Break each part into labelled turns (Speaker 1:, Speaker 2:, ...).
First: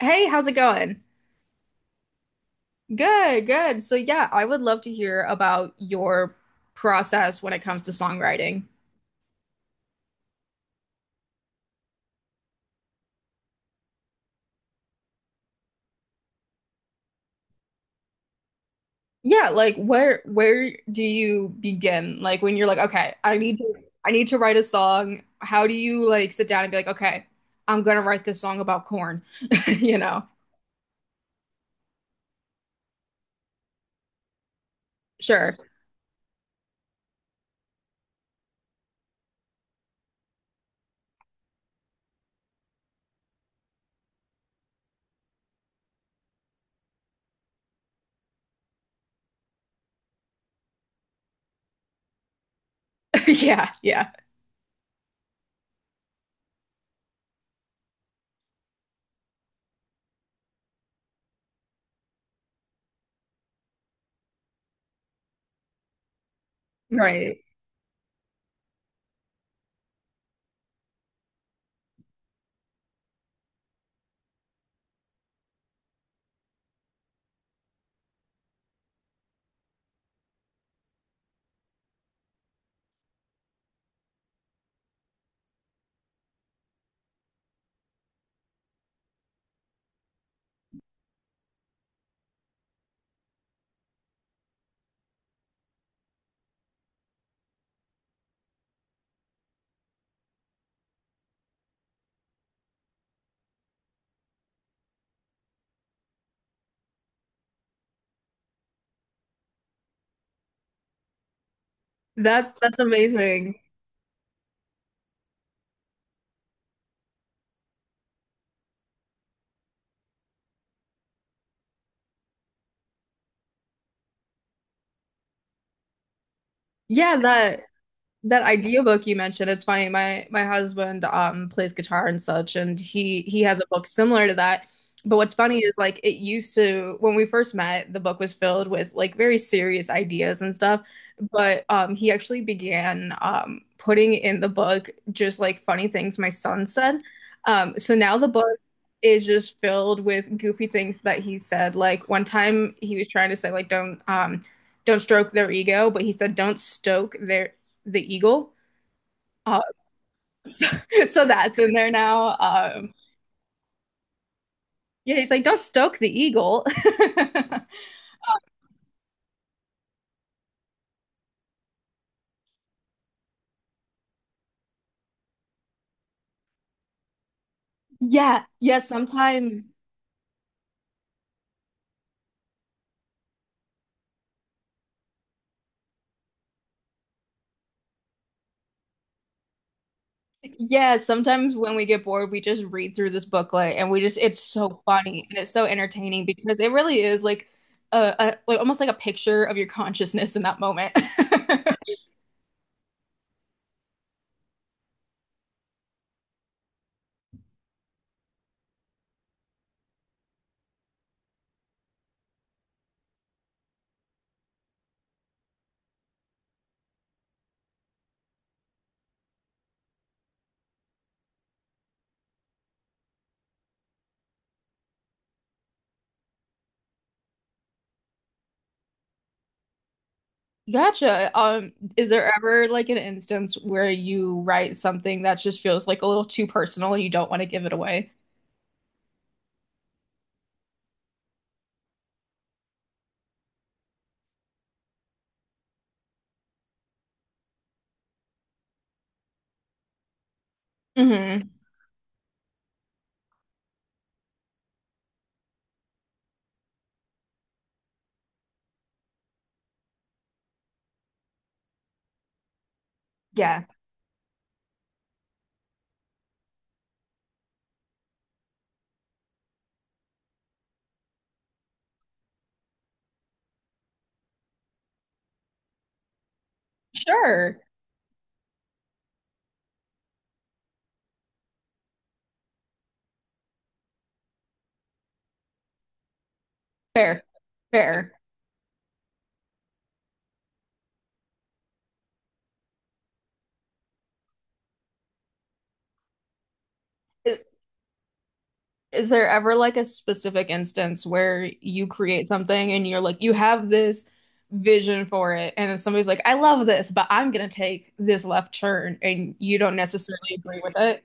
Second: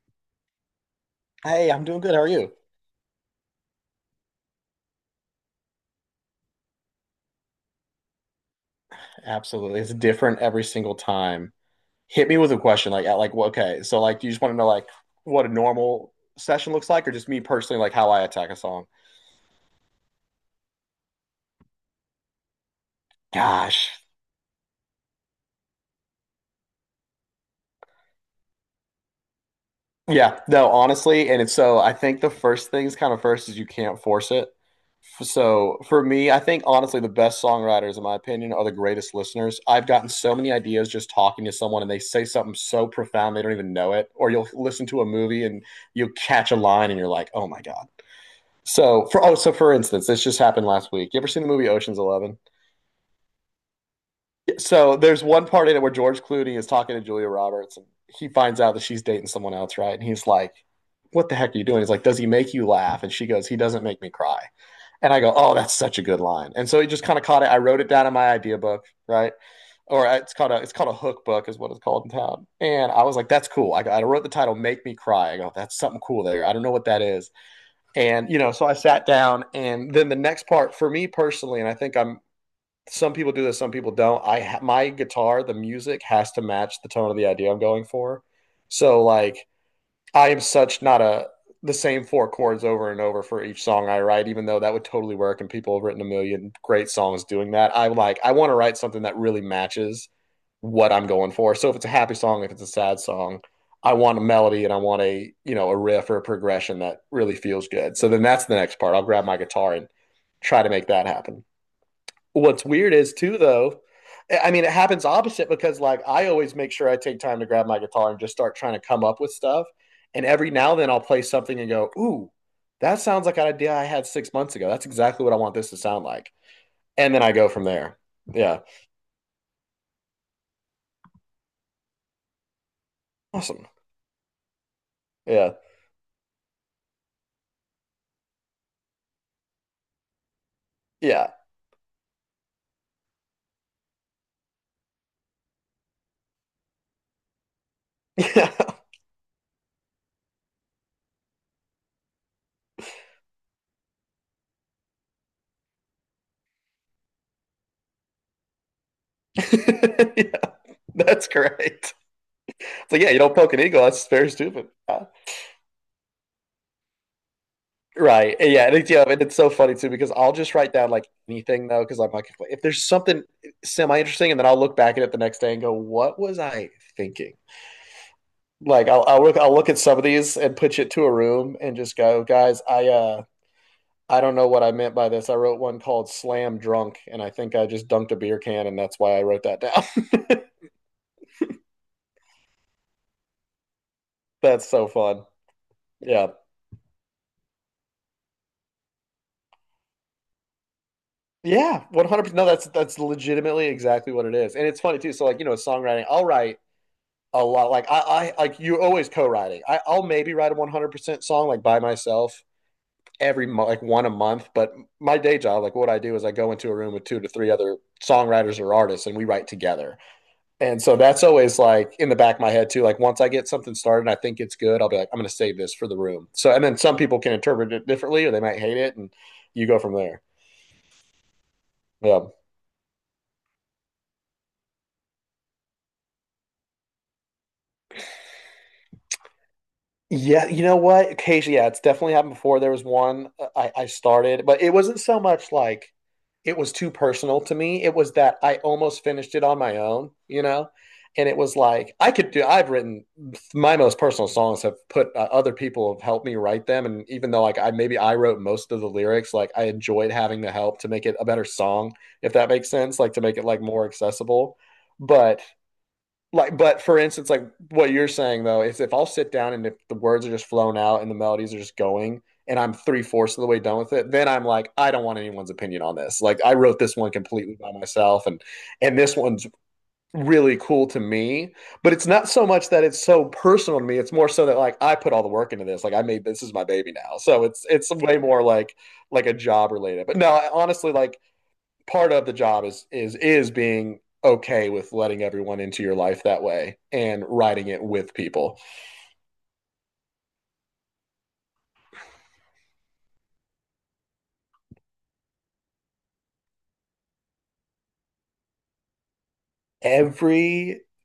Speaker 1: Hey, how's it going?
Speaker 2: Hey, I'm doing good. How are you?
Speaker 1: Good, good. So yeah, I would love to hear about your process when it comes to songwriting.
Speaker 2: Absolutely. It's different every single time. Hit me with a question like at okay, so like do you just want to know like what a normal session looks like, or just me personally like how I attack a song?
Speaker 1: Yeah, like where do you begin? Like when you're like, okay,
Speaker 2: Gosh.
Speaker 1: I need to write a song. How do you like sit down and be like, okay, I'm gonna write this song about corn, you know?
Speaker 2: Yeah, no, honestly, and it's so I think the first things kind of first is you can't force it.
Speaker 1: Sure.
Speaker 2: So for me, I think honestly the best songwriters in my opinion are the greatest listeners. I've gotten so many ideas just talking to someone and they say something so profound they don't even know it, or you'll listen to a movie and you'll catch a line and you're like, "Oh my God." So for instance, this just happened last week. You ever seen the movie Ocean's Eleven?
Speaker 1: Yeah, yeah.
Speaker 2: Yeah. So there's one part in it where George Clooney is talking to Julia Roberts, and he finds out that she's dating someone else, right? And he's like, "What the heck are you doing?" He's like, "Does he make you laugh?" And she goes, "He doesn't make me cry." And I go, "Oh, that's such a good line." And so he just kind of
Speaker 1: Right.
Speaker 2: caught it. I wrote it down in my idea book, right? Or it's called a hook book, is what it's called in town. And I was like, "That's cool." I wrote the title "Make Me Cry." I go, "That's something cool there. I don't know what that is." So I sat down, and then the next part for me personally, and some people do this, some people don't. My guitar, the music has to match the tone of the idea I'm going for. So like, I am such not a, the same four chords over and over for each song I write, even though that would totally work and people have written a million great songs doing that. I want to write something that really matches what I'm going for. So if it's a happy song, if it's a sad song, I want a melody and I want a, you know, a riff or a progression that really feels good. So then that's the next part. I'll grab my guitar and try to make that happen.
Speaker 1: That's
Speaker 2: What's
Speaker 1: that's
Speaker 2: weird is too
Speaker 1: amazing.
Speaker 2: though, I mean, it happens opposite because like I always make sure I take time to grab my guitar and just start trying to come up with stuff. And every now and then I'll play something and go, ooh, that sounds like an idea I had 6 months ago. That's exactly what I want this to sound like. And
Speaker 1: Yeah,
Speaker 2: then I go
Speaker 1: that.
Speaker 2: from there.
Speaker 1: That
Speaker 2: Yeah.
Speaker 1: idea book you mentioned, it's funny. My husband plays guitar and such, and he has a
Speaker 2: Awesome.
Speaker 1: book similar to that. But what's
Speaker 2: Yeah.
Speaker 1: funny is like it used to when we first met, the book was filled with like very serious ideas and stuff.
Speaker 2: Yeah.
Speaker 1: But um, he actually began um, putting in the book just like funny things my son said. Um, so now the
Speaker 2: Yeah.
Speaker 1: book is just filled with goofy things that he said. Like one time he was trying to say like don't stroke their ego, but he said don't stoke their the eagle. Uh,
Speaker 2: yeah.
Speaker 1: so, so
Speaker 2: That's
Speaker 1: that's in there
Speaker 2: great.
Speaker 1: now.
Speaker 2: So yeah, you don't poke an eagle, that's very stupid. Yeah.
Speaker 1: Yeah, he's like, don't stoke the eagle.
Speaker 2: Right. Yeah. And it's so funny too because I'll just write down like anything though because I'm like, if there's something semi interesting, and then I'll look back at it the next day and go, what was I thinking?
Speaker 1: Yeah,
Speaker 2: Like I'll I'll look I'll look at some of these and push it to a room and just go, guys, I don't know what I meant by this. I wrote one called Slam Drunk and I think I just dunked a beer can and that's why I wrote that down.
Speaker 1: yeah, sometimes when we get bored, we just read through this booklet and we just, it's
Speaker 2: That's
Speaker 1: so
Speaker 2: so fun.
Speaker 1: funny and it's so entertaining
Speaker 2: Yeah.
Speaker 1: because it really is like a like almost like a picture of your consciousness in that moment.
Speaker 2: Yeah, 100%. No, that's legitimately exactly what it is. And it's funny too. So like, you know, songwriting, I'll write a lot. Like, you always co-writing. I'll maybe write a 100% song like by myself every like one a month. But my day job, like what I do is I go into a room with two to three other songwriters or artists and we write together. And so that's always like in the back of my head too. Like, once I get something started and I think it's good, I'll be like, I'm going to save this for the room. So, and then some people can interpret it differently or they might hate it and you go from there.
Speaker 1: Gotcha. Is
Speaker 2: Yeah.
Speaker 1: there ever like an instance where you write something that just feels like a little too personal and you don't want to give it away?
Speaker 2: Yeah, you know what? Occasionally, yeah, it's definitely happened before. There was one. I started, but it wasn't so much like it was too personal to me. It was that I almost finished it on my own, you know? And it
Speaker 1: Hmm.
Speaker 2: was like I could do, I've written, my most personal songs have put other people have helped me write them. And even though like, I maybe I wrote most of the lyrics, like I enjoyed having the help to make it a better song, if that makes sense, like to make it like
Speaker 1: Yeah.
Speaker 2: more accessible. But like but for instance, like what you're saying though, is if I'll sit down and if the words are just flown out and the melodies are just going, and I'm three-fourths of the way done with it, then I'm like, I don't want anyone's opinion on this. Like, I wrote this one completely
Speaker 1: Sure.
Speaker 2: by myself, and this one's really cool to me. But it's not so much that it's so personal to me, it's more so that like I put all the work into this. Like I made, this is my baby now,
Speaker 1: Fair.
Speaker 2: so it's way
Speaker 1: Fair.
Speaker 2: more like a job related. But no, I honestly like, part of the job is being okay with letting everyone into your life that way and
Speaker 1: Is,
Speaker 2: writing it with people.
Speaker 1: is there ever like a specific instance where you create something and you're like, you have this vision for it, and then somebody's like, I love this, but I'm gonna take this left turn, and you don't necessarily agree with
Speaker 2: Every
Speaker 1: it?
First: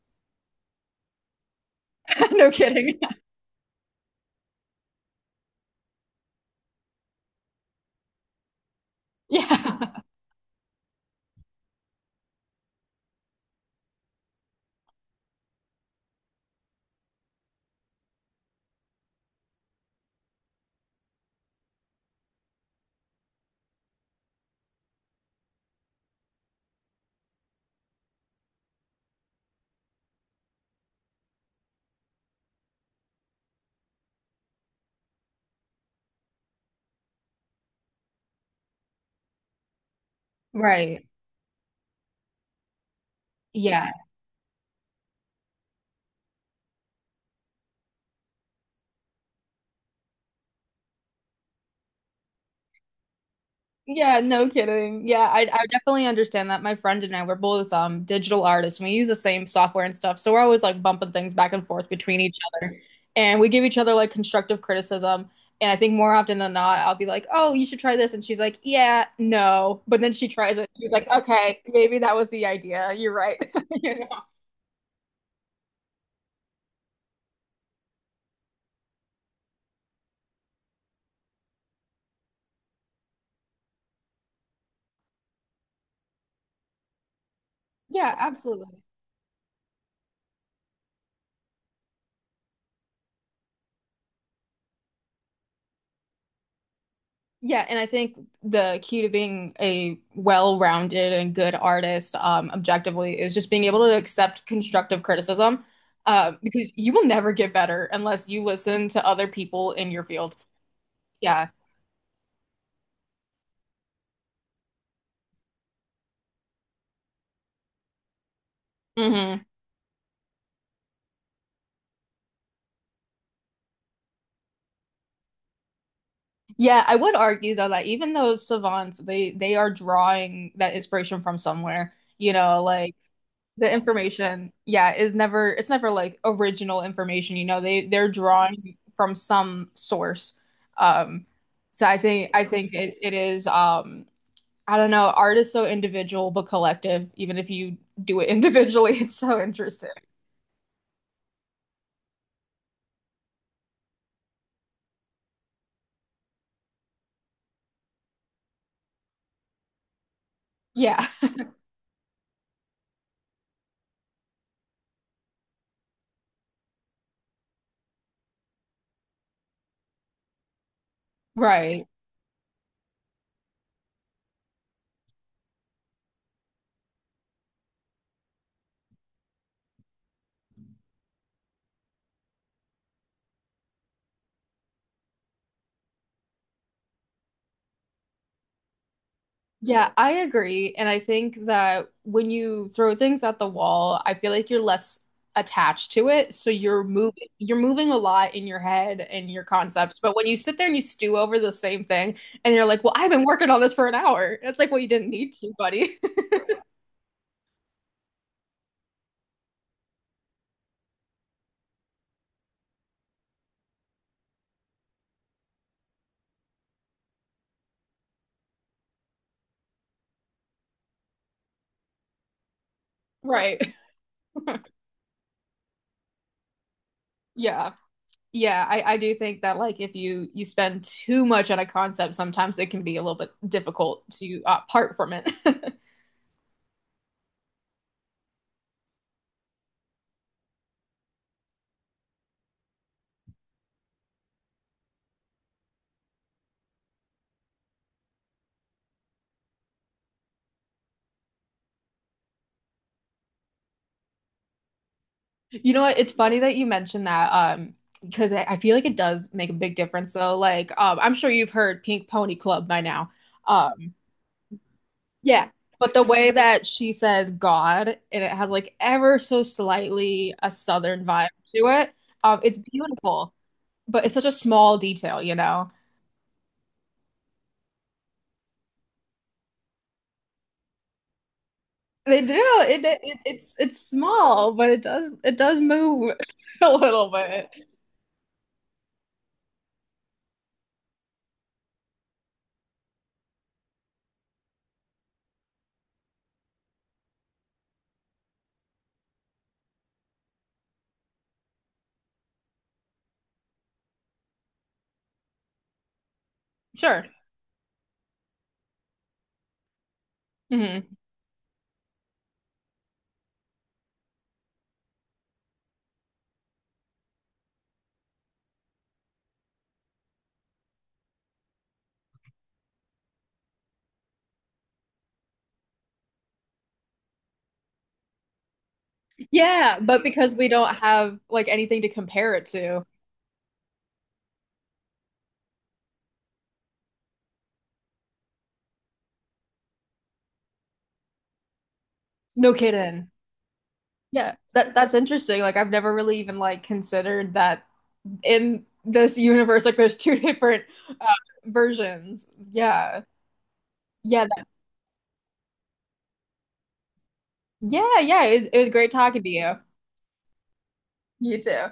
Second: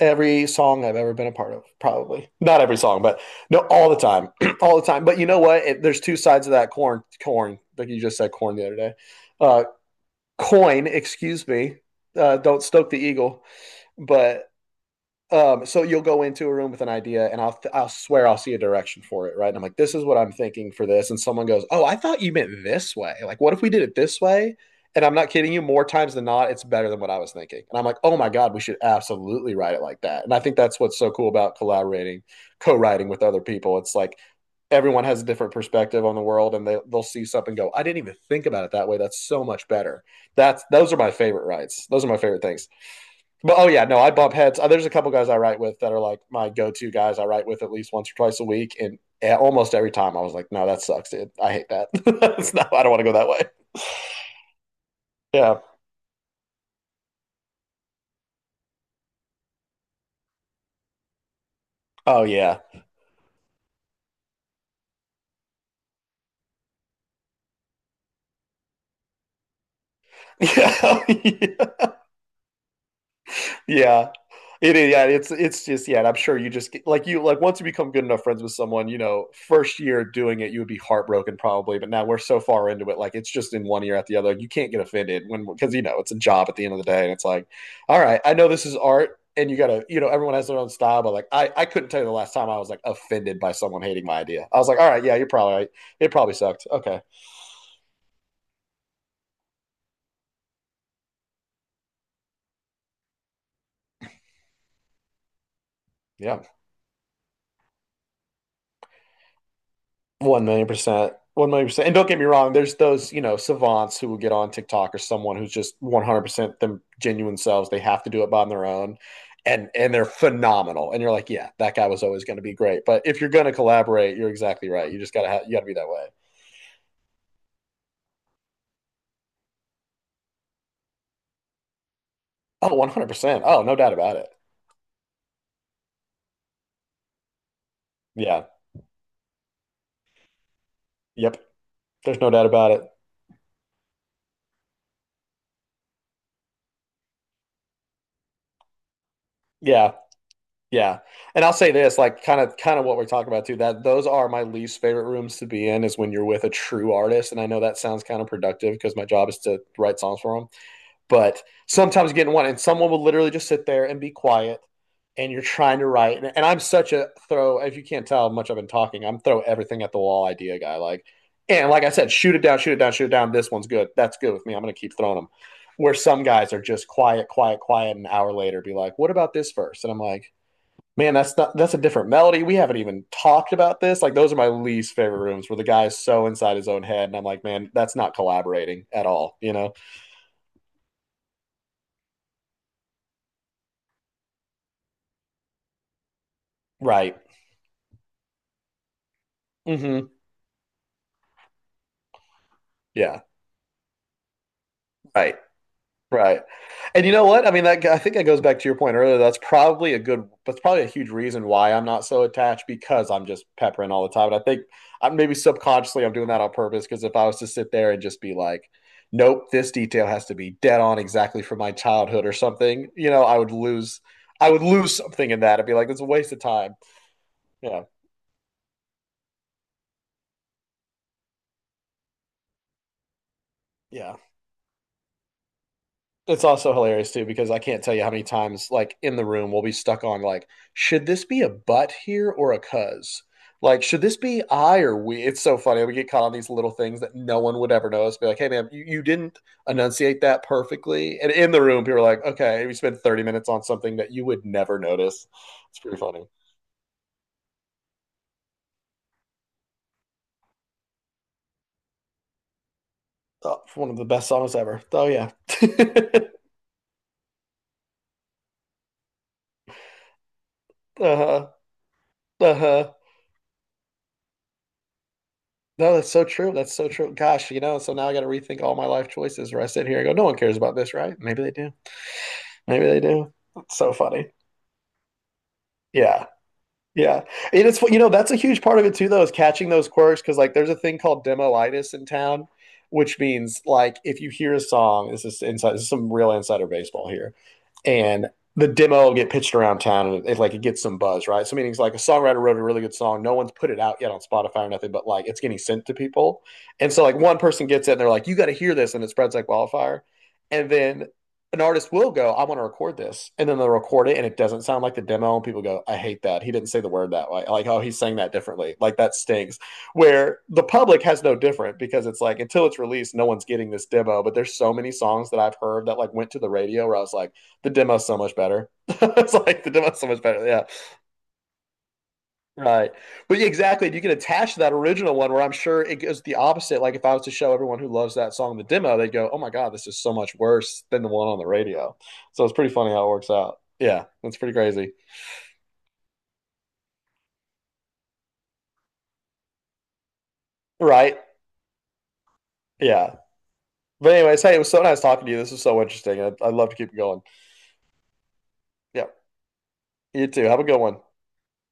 Speaker 2: every song I've ever been a part of, probably
Speaker 1: No
Speaker 2: not every
Speaker 1: kidding.
Speaker 2: song, but no, all the time, all the time. But you know what? There's two sides of that corn. Corn, like you just said, corn the other day. Uh,
Speaker 1: Yeah.
Speaker 2: Coin, excuse me. Don't stoke the eagle, but so you'll go into a room with an idea, and I'll swear I'll see a direction for it, right? And I'm like, this is what I'm thinking for this, and someone goes, oh, I thought you meant this way. Like, what if we did it this way? And I'm not kidding you, more times than not, it's better than what I was thinking. And I'm like, oh my god, we should absolutely write it like that. And I think that's what's so cool about collaborating, co-writing with other people. It's like, everyone has a different perspective on the world, and they'll see something and go, I didn't even think about it that way. That's so much better. That's Those are
Speaker 1: Right.
Speaker 2: my favorite writes. Those are my favorite things. But oh yeah,
Speaker 1: Yeah.
Speaker 2: no, I bump heads. There's a couple guys I write with that are like my go-to guys. I write with at least once or twice a week, and eh, almost every time I was like, "No, that sucks, dude. I hate that. It's not- I don't want to go that way."
Speaker 1: Yeah, no kidding. Yeah, I,
Speaker 2: Yeah.
Speaker 1: I definitely understand that. My friend and I, we're both um, digital artists and we use the same software and stuff. So we're always like bumping things back and forth between
Speaker 2: Oh
Speaker 1: each
Speaker 2: yeah.
Speaker 1: other. And we give each other like constructive criticism. And I think more often than not, I'll be like, "Oh, you should try this," and she's like, "Yeah, no." But then she tries it. She's
Speaker 2: Yeah.
Speaker 1: like, "Okay, maybe that was the idea. You're right." You
Speaker 2: Yeah.
Speaker 1: know?
Speaker 2: It is, yeah, it's just yeah, and I'm sure you just get, like, once you become good enough friends with someone, you know, first year doing it, you would be heartbroken probably, but now we're so far into it, like it's just in one ear at the other. You can't get offended when, because you know it's a job at the end of the day, and it's like, all
Speaker 1: Yeah,
Speaker 2: right, I know this is
Speaker 1: absolutely.
Speaker 2: art, and you gotta, you know, everyone has their own style, but like, I couldn't tell you the last time I was like offended by someone hating my idea. I was like, all right, yeah, you're probably right. It probably sucked. Okay,
Speaker 1: Yeah, and I think the key to being a well-rounded and good artist, objectively, is just being able to accept constructive criticism,
Speaker 2: yeah,
Speaker 1: because you will never get better unless you listen to other people in your field.
Speaker 2: 1,000,000%.
Speaker 1: Yeah.
Speaker 2: 1,000,000%. And don't get me wrong, there's those, you know, savants who will get on TikTok or someone who's just 100% them genuine selves. They have to do it on their own.
Speaker 1: Hmm.
Speaker 2: And they're phenomenal. And you're like, yeah, that guy was always going to be great. But if you're going to collaborate, you're exactly right. You just you got to be that way.
Speaker 1: Yeah, I would argue though that even those savants, they are drawing that inspiration from somewhere. You know,
Speaker 2: Oh,
Speaker 1: like
Speaker 2: 100%. Oh,
Speaker 1: the
Speaker 2: no doubt about it.
Speaker 1: information, yeah, is never it's never like original information, you know. They're
Speaker 2: Yeah.
Speaker 1: drawing from some source. Um,
Speaker 2: Yep.
Speaker 1: so
Speaker 2: There's no
Speaker 1: I
Speaker 2: doubt about
Speaker 1: think
Speaker 2: it.
Speaker 1: it, it is um, I don't know, art is so individual but collective, even if you do it individually, it's so interesting.
Speaker 2: Yeah. Yeah. And I'll say this, like kind of what we're talking about too, that those are my least favorite rooms to be in, is when you're with a true artist. And I know that sounds counterproductive because my job is to write songs for them.
Speaker 1: Yeah.
Speaker 2: But sometimes you get in one and someone will literally just sit there and be quiet and you're trying to write. And I'm such a throw, if you can't tell how much I've been talking, I'm throw everything at the wall idea guy. Like, and like
Speaker 1: Right.
Speaker 2: I said, shoot it down, shoot it down, shoot it down. This one's good. That's good with me. I'm gonna keep throwing them. Where some guys are just quiet, quiet, quiet, an hour later be like, what about this verse? And I'm like, man, that's not that's a different melody. We haven't even talked about this. Like those are my least favorite rooms where the guy is so inside his own head, and I'm like, man, that's not collaborating at all, you know?
Speaker 1: Yeah, I agree. And I think that when you throw things at the wall, I feel like you're less attached to it. So you're
Speaker 2: Right.
Speaker 1: moving you're moving a lot in your head and your concepts.
Speaker 2: Hmm.
Speaker 1: But when you sit there and you stew over the same thing and you're like, well, I've
Speaker 2: Yeah.
Speaker 1: been working on this for an hour. It's like, well, you didn't need
Speaker 2: Right.
Speaker 1: to, buddy.
Speaker 2: Right. And you know what I mean? That I think that goes back to your point earlier. That's probably a that's probably a huge reason why I'm not so attached, because I'm just peppering all the time. And I think I am, maybe subconsciously I'm doing that on purpose, because if I was to sit there and just be like, nope, this detail has to be dead on exactly from my childhood or something, you know,
Speaker 1: Right.
Speaker 2: I would lose something in that. I'd be like, it's a waste of time.
Speaker 1: Yeah.
Speaker 2: Yeah.
Speaker 1: Yeah, I do think that like if you spend too much on a concept, sometimes it can be a little bit difficult
Speaker 2: Yeah.
Speaker 1: to part from it.
Speaker 2: It's also hilarious too, because I can't tell you how many times, like in the room, we'll be stuck on like, should this be a but here or a cuz? Like, should this be I or we? It's so funny. We get caught on these little things that no one would ever notice. Be like, hey, man, you didn't enunciate that perfectly. And in the room, people are like, okay, we spent 30 minutes on something that you would never notice.
Speaker 1: You
Speaker 2: It's
Speaker 1: know what?
Speaker 2: pretty
Speaker 1: It's
Speaker 2: funny.
Speaker 1: funny that you mentioned that, because I feel like it does make a big difference. So, like, I'm sure you've heard Pink Pony Club by now.
Speaker 2: Oh, one
Speaker 1: Um,
Speaker 2: of the best songs ever. Oh, yeah.
Speaker 1: Yeah. But the
Speaker 2: uh
Speaker 1: way that she says God and it has like ever so slightly a southern vibe
Speaker 2: huh.
Speaker 1: to it,
Speaker 2: Uh
Speaker 1: it's
Speaker 2: huh.
Speaker 1: beautiful, but it's such a small detail, you know.
Speaker 2: No, that's so true. That's so true. Gosh, you know, so now I got to rethink all my life choices, where I sit here and go, no one cares about this, right? Maybe they do.
Speaker 1: They do.
Speaker 2: Maybe
Speaker 1: It,
Speaker 2: they
Speaker 1: it
Speaker 2: do.
Speaker 1: it's
Speaker 2: It's
Speaker 1: it's
Speaker 2: so funny.
Speaker 1: small, but it does move
Speaker 2: Yeah.
Speaker 1: a little
Speaker 2: Yeah.
Speaker 1: bit.
Speaker 2: And it's, you know, that's a huge part of it too, though, is catching those quirks. Cause like there's a thing called demolitis in town, which means like if you hear a song, this is some real insider baseball here. And the demo will get pitched around town and like it gets some buzz, right? So meaning it's like a songwriter wrote a really good song. No one's put it out yet on Spotify or nothing, but like it's getting sent to people. And so
Speaker 1: Sure.
Speaker 2: like one person gets it and they're like, you got to hear this. And it spreads like wildfire. And
Speaker 1: Hmm.
Speaker 2: then an artist will go, I want to record this. And then they'll record it and it doesn't sound like the demo. And people go, I hate that. He didn't say the word that way. Like, oh, he's saying that differently. Like, that stings. Where the public has no different, because it's like, until it's released, no one's getting this demo. But there's so many songs that I've heard that like went to the radio where I was like, the demo's so much better. It's like, the
Speaker 1: Yeah,
Speaker 2: demo's
Speaker 1: but
Speaker 2: so much
Speaker 1: because
Speaker 2: better.
Speaker 1: we
Speaker 2: Yeah.
Speaker 1: don't have like anything to compare it to.
Speaker 2: Right. But yeah, exactly. You can attach to that original one, where I'm sure it goes the opposite. Like if I was to show everyone who loves that song the demo, they'd go, oh my God, this is so much worse than the one on the radio. So
Speaker 1: No
Speaker 2: it's pretty funny how it
Speaker 1: kidding.
Speaker 2: works out. Yeah,
Speaker 1: Yeah,
Speaker 2: that's pretty
Speaker 1: that that's
Speaker 2: crazy.
Speaker 1: interesting. Like I've never really even like considered that in this universe like there's two different uh,
Speaker 2: Right.
Speaker 1: versions yeah.
Speaker 2: Yeah. But
Speaker 1: Yeah
Speaker 2: anyways,
Speaker 1: that,
Speaker 2: hey, it was so nice talking to you. This was so interesting. I'd love to keep it going.
Speaker 1: yeah yeah it was great
Speaker 2: Yeah.
Speaker 1: talking to you.
Speaker 2: You too. Have a good one.
Speaker 1: You too.